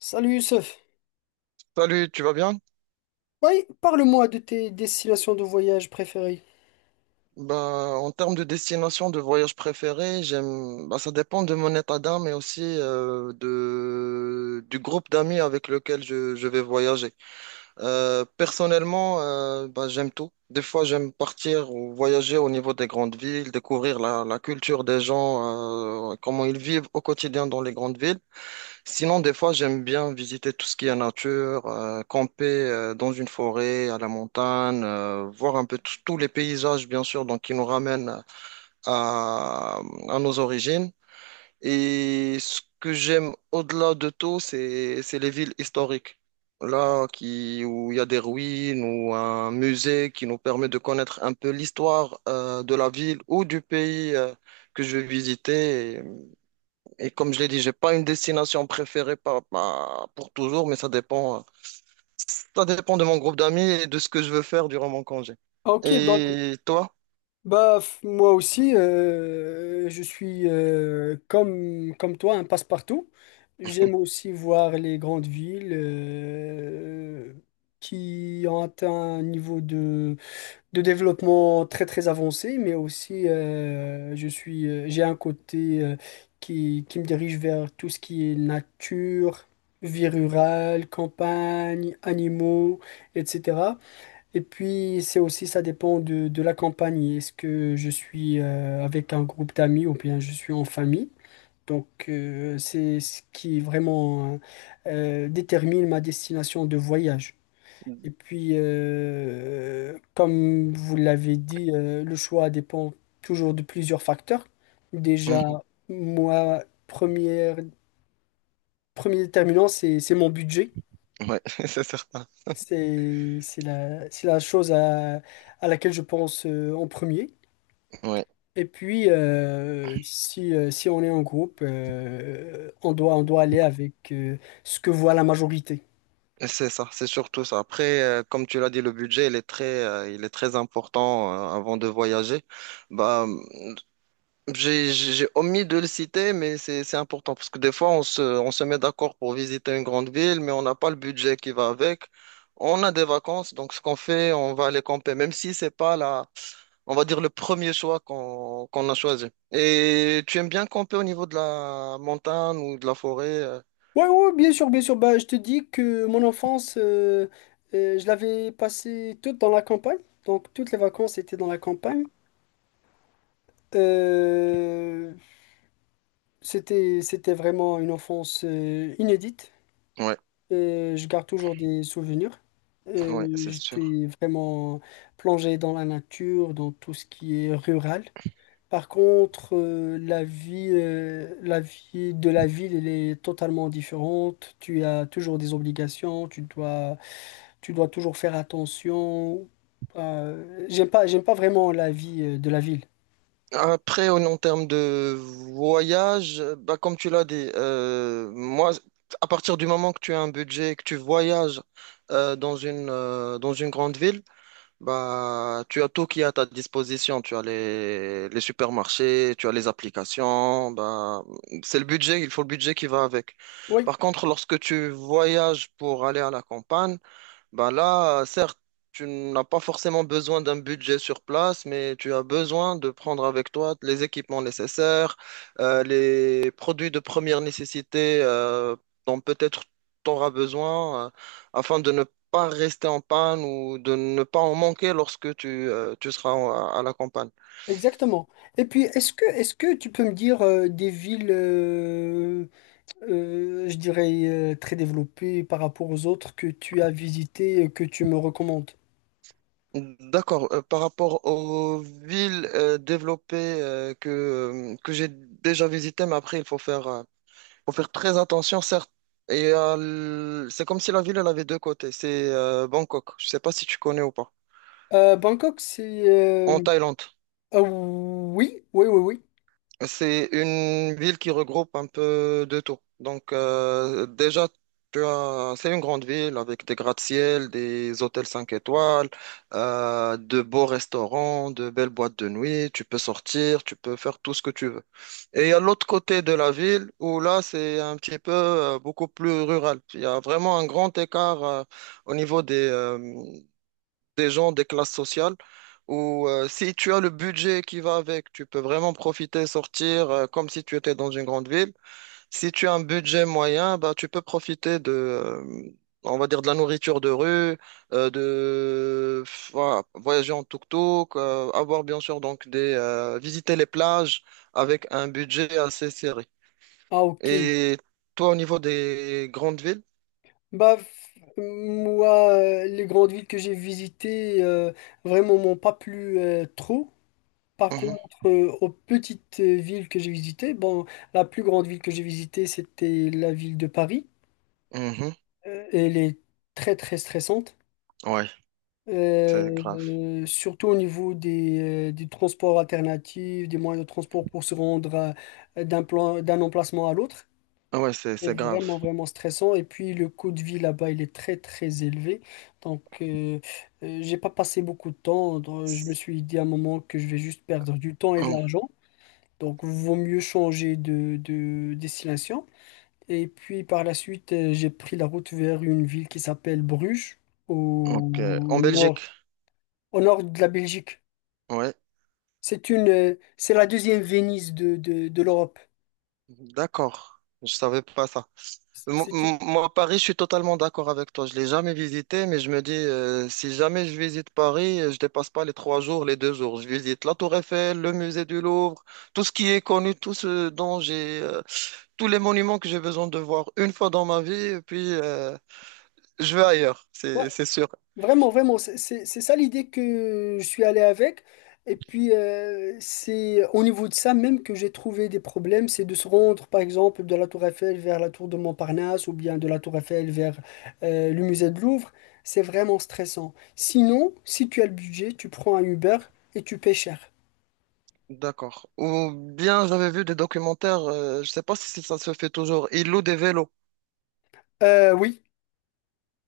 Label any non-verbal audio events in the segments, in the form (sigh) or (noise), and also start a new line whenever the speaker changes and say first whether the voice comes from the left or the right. left: Salut Youssef.
right: Salut, tu vas bien?
left: Oui, parle-moi de tes destinations de voyage préférées.
right: Bah, en termes de destination de voyage préféré, j'aime, bah, ça dépend de mon état d'âme et aussi de, du groupe d'amis avec lequel je vais voyager. Personnellement, bah, j'aime tout. Des fois, j'aime partir ou voyager au niveau des grandes villes, découvrir la culture des gens, comment ils vivent au quotidien dans les grandes villes. Sinon, des fois, j'aime bien visiter tout ce qui est nature, camper dans une forêt, à la montagne, voir un peu tous tous les paysages, bien sûr, donc qui nous ramènent à, à nos origines. Et ce que j'aime au-delà de tout, c'est les villes historiques. Là, où il y a des ruines ou un musée qui nous permet de connaître un peu l'histoire de la ville ou du pays que je vais visiter. Et comme je l'ai dit, j'ai pas une destination préférée pour toujours, mais ça dépend de mon groupe d'amis et de ce que je veux faire durant mon congé.
left: Ah, ok, donc
right: Et toi?
left: moi aussi, je suis, comme toi un passe-partout. J'aime aussi voir les grandes villes, qui ont atteint un niveau de développement très très avancé, mais aussi, je suis, j'ai un côté, qui me dirige vers tout ce qui est nature, vie rurale, campagne, animaux, etc. Et puis c'est aussi, ça dépend de la campagne. Est-ce que je suis, avec un groupe d'amis ou bien je suis en famille? Donc c'est ce qui vraiment détermine ma destination de voyage. Et puis, comme vous l'avez dit, le choix dépend toujours de plusieurs facteurs. Déjà,
right: Mhm.
left: moi, premier déterminant, c'est mon budget.
right: Ouais, (laughs) c'est certain.
left: C'est c'est la chose à laquelle je pense, en premier.
right: Ouais,
left: Et puis, si, si on est en groupe, on doit aller avec, ce que voit la majorité.
right: c'est ça, c'est surtout ça. Après, comme tu l'as dit, le budget, il est très important, avant de voyager. Bah, j'ai omis de le citer, mais c'est important parce que des fois, on se met d'accord pour visiter une grande ville, mais on n'a pas le budget qui va avec. On a des vacances, donc ce qu'on fait, on va aller camper, même si c'est pas la, on va dire le premier choix qu'on a choisi. Et tu aimes bien camper au niveau de la montagne ou de la forêt?
left: Ouais, ouais, ouais, bien sûr, bien sûr. Bah, je te dis que mon enfance, je l'avais passée toute dans la campagne. Donc, toutes les vacances étaient dans la campagne. Euh, c'était vraiment une enfance, inédite.
right: Ouais,
left: Je garde toujours des souvenirs.
right: ouais, c'est sûr.
left: J'étais vraiment plongé dans la nature, dans tout ce qui est rural. Par contre, la vie de la ville, elle est totalement différente. Tu as toujours des obligations, tu dois toujours faire attention. J'aime pas vraiment la vie, de la ville.
right: Après, en termes de voyage, bah, comme tu l'as dit, moi, à partir du moment que tu as un budget et que tu voyages dans une grande ville, bah, tu as tout qui est à ta disposition. Tu as les supermarchés, tu as les applications. Bah, il faut le budget qui va avec.
left: Oui,
right: Par contre, lorsque tu voyages pour aller à la campagne, ben là, certes, tu n'as pas forcément besoin d'un budget sur place, mais tu as besoin de prendre avec toi les équipements nécessaires, les produits de première nécessité dont peut-être tu auras besoin afin de ne pas rester en panne ou de ne pas en manquer lorsque tu seras à la campagne.
left: exactement. Et puis, est-ce que tu peux me dire, je dirais, très développées par rapport aux autres que tu as visitées et que tu me recommandes?
right: D'accord. Par rapport aux villes développées que j'ai déjà visitées, mais après, il faut faire très attention, certes. Et c'est comme si la ville, elle avait deux côtés. C'est Bangkok. Je sais pas si tu connais ou pas.
left: Bangkok, c'est...
right: En Thaïlande.
left: ah oui, oui, oui, oui.
right: C'est une ville qui regroupe un peu de tout. Donc, déjà, c'est une grande ville avec des gratte-ciel, des hôtels 5 étoiles, de beaux restaurants, de belles boîtes de nuit. Tu peux sortir, tu peux faire tout ce que tu veux. Et il y a l'autre côté de la ville où là, c'est un petit peu beaucoup plus rural. Il y a vraiment un grand écart au niveau des, euh, des gens des classes sociales où si tu as le budget qui va avec, tu peux vraiment profiter, sortir comme si tu étais dans une grande ville. Si tu as un budget moyen, bah, tu peux profiter on va dire, de la nourriture de rue, de voilà, voyager en tuk-tuk, avoir bien sûr donc visiter les plages avec un budget assez serré.
left: Ah ok.
right: Et toi, au niveau des grandes villes?
left: Moi, les grandes villes que j'ai visitées, vraiment, m'ont pas plu, trop. Par
right: Mhm,
left: contre, aux petites, villes que j'ai visitées, bon, la plus grande ville que j'ai visitée, c'était la ville de Paris.
right: mhm,
left: Elle est très très stressante.
right: ouais, c'est
left: Euh,
right: grave.
left: surtout au niveau des transports alternatifs, des moyens de transport pour se rendre d'un plan, d'un emplacement à l'autre.
right: Ah ouais, c'est
left: C'est
right: c'est grave.
left: vraiment vraiment stressant. Et puis le coût de vie là-bas, il est très très élevé. Donc, euh, j'ai pas passé beaucoup de temps. Donc, je me suis dit à un moment que je vais juste perdre du temps et de l'argent. Donc, vaut mieux changer de destination. Et puis, par la suite, j'ai pris la route vers une ville qui s'appelle Bruges, au
right: Ok. En Belgique.
left: nord, au nord de la Belgique.
right: Ouais.
left: C'est la deuxième Venise de l'Europe.
right: D'accord. Je savais pas ça.
left: C'est une,
right: Moi, Paris, je suis totalement d'accord avec toi. Je l'ai jamais visité, mais je me dis, si jamais je visite Paris, je dépasse pas les trois jours, les deux jours. Je visite la Tour Eiffel, le musée du Louvre, tout ce qui est connu, tout ce dont j'ai, tous les monuments que j'ai besoin de voir une fois dans ma vie, et puis je vais ailleurs,
left: ouais,
right: c'est sûr.
left: vraiment, vraiment, c'est ça l'idée que je suis allé avec. Et puis, c'est au niveau de ça même que j'ai trouvé des problèmes, c'est de se rendre, par exemple, de la Tour Eiffel vers la Tour de Montparnasse ou bien de la Tour Eiffel vers, le musée de Louvre. C'est vraiment stressant. Sinon, si tu as le budget, tu prends un Uber et tu paies cher.
right: D'accord. Ou bien j'avais vu des documentaires, je sais pas si ça se fait toujours. Ils louent des vélos.
left: Oui,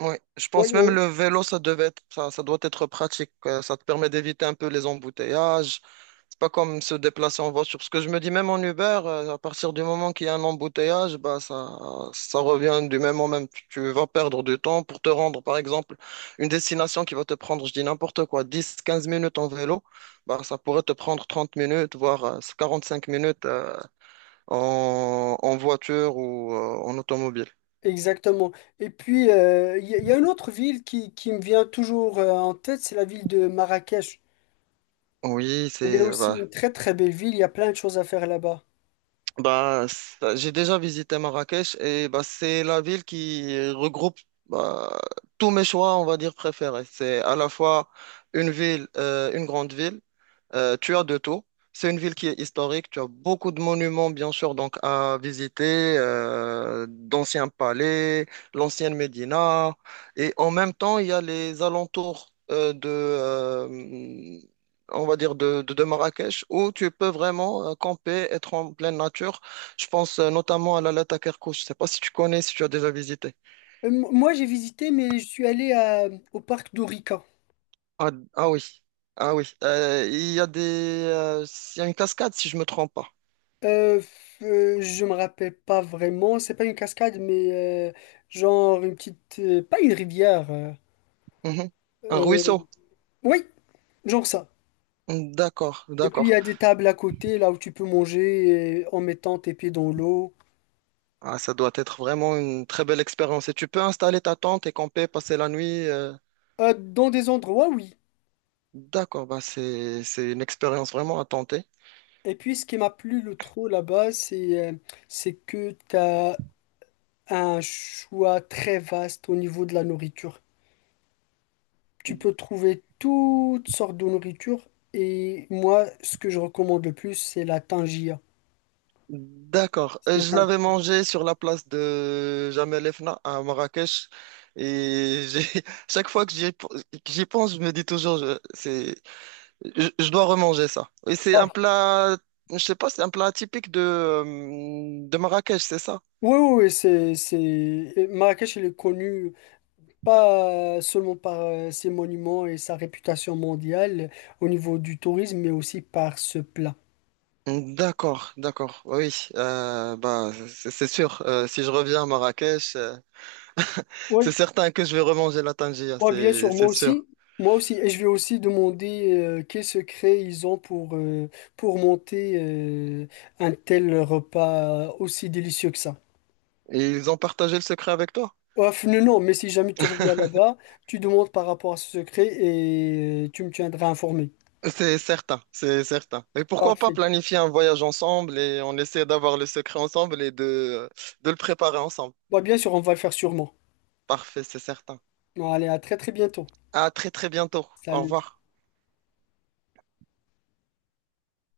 right: Oui, je
left: oui,
right: pense même
left: oui,
right: le vélo, ça doit être pratique. Ça te permet d'éviter un peu les embouteillages. C'est pas comme se déplacer en voiture. Parce que je me dis, même en Uber, à partir du moment qu'il y a un embouteillage, ça revient du même au même. Tu vas perdre du temps pour te rendre, par exemple, une destination qui va te prendre, je dis n'importe quoi, 10, 15 minutes en vélo. Bah, ça pourrait te prendre 30 minutes, voire cinq minutes, en voiture ou en automobile.
left: exactement. Et puis, il y a une autre ville qui me vient toujours, en tête, c'est la ville de Marrakech.
right: Oui,
left: Il est
right: c'est,
left: aussi
right: bah,
left: une très très belle ville, il y a plein de choses à faire là-bas.
right: bah, j'ai déjà visité Marrakech et bah, c'est la ville qui regroupe bah, tous mes choix, on va dire, préférés. C'est à la fois une grande ville, tu as de tout. C'est une ville qui est historique, tu as beaucoup de monuments, bien sûr, donc à visiter, d'anciens palais, l'ancienne Médina. Et en même temps, il y a les alentours on va dire, de Marrakech, où tu peux vraiment camper, être en pleine nature. Je pense notamment à la Takerkouch. Je ne sais pas si tu connais, si tu as déjà visité.
left: Moi j'ai visité, mais je suis allé au parc d'Orica.
right: Ah, ah oui, ah oui. Il y a une cascade, si je me trompe pas.
left: Je me rappelle pas vraiment, c'est pas une cascade, mais, genre une petite. Pas une rivière.
right: Mhm. Un
left: Euh,
right: ruisseau.
left: oui, genre ça.
right: D'accord,
left: Et puis il y
right: d'accord.
left: a des tables à côté, là où tu peux manger, en mettant tes pieds dans l'eau.
right: Ah, ça doit être vraiment une très belle expérience. Et tu peux installer ta tente et camper, passer la nuit.
left: Dans des endroits, oui.
right: D'accord, c'est une expérience vraiment à tenter.
left: Et puis ce qui m'a plu le trop là-bas, c'est, c'est que t'as un choix très vaste au niveau de la nourriture. Tu peux trouver toutes sortes de nourriture et moi, ce que je recommande le plus, c'est la tangia.
right: D'accord.
left: C'est
right: Je
left: un...
right: l'avais mangé sur la place de Jamel Fna à Marrakech. Et (laughs) chaque fois que que j'y pense, je me dis toujours, je, c'est, je dois remanger ça. Et c'est
left: Ah,
right: un plat, je sais pas, c'est un plat typique de Marrakech, c'est ça?
left: oui, oui, oui, c'est... Marrakech, elle est connue pas seulement par, ses monuments et sa réputation mondiale au niveau du tourisme, mais aussi par ce plat.
right: D'accord, d'accord. Oui, bah, c'est sûr. Si je reviens à Marrakech, c'est
left: Oui,
right: certain que je vais remanger la tangia,
left: ouais, bien
right: c'est
left: sûr, moi
right: c'est sûr.
left: aussi. Moi aussi, et je vais aussi demander, quel secret ils ont pour monter, un tel repas aussi délicieux que ça.
right: Et ils ont partagé le secret avec toi?
left: Ouf, non, non, mais si jamais tu reviens
right: (laughs)
left: là-bas, tu demandes par rapport à ce secret et tu me tiendras informé.
right: C'est certain, c'est certain. Et pourquoi pas
left: Parfait.
right: planifier un voyage ensemble et on essaie d'avoir le secret ensemble de le préparer ensemble.
left: Bah, bien sûr, on va le faire sûrement.
right: Parfait, c'est certain.
left: Bon, allez, à très très bientôt.
right: À très très bientôt. Au
left: Salut.
right: revoir.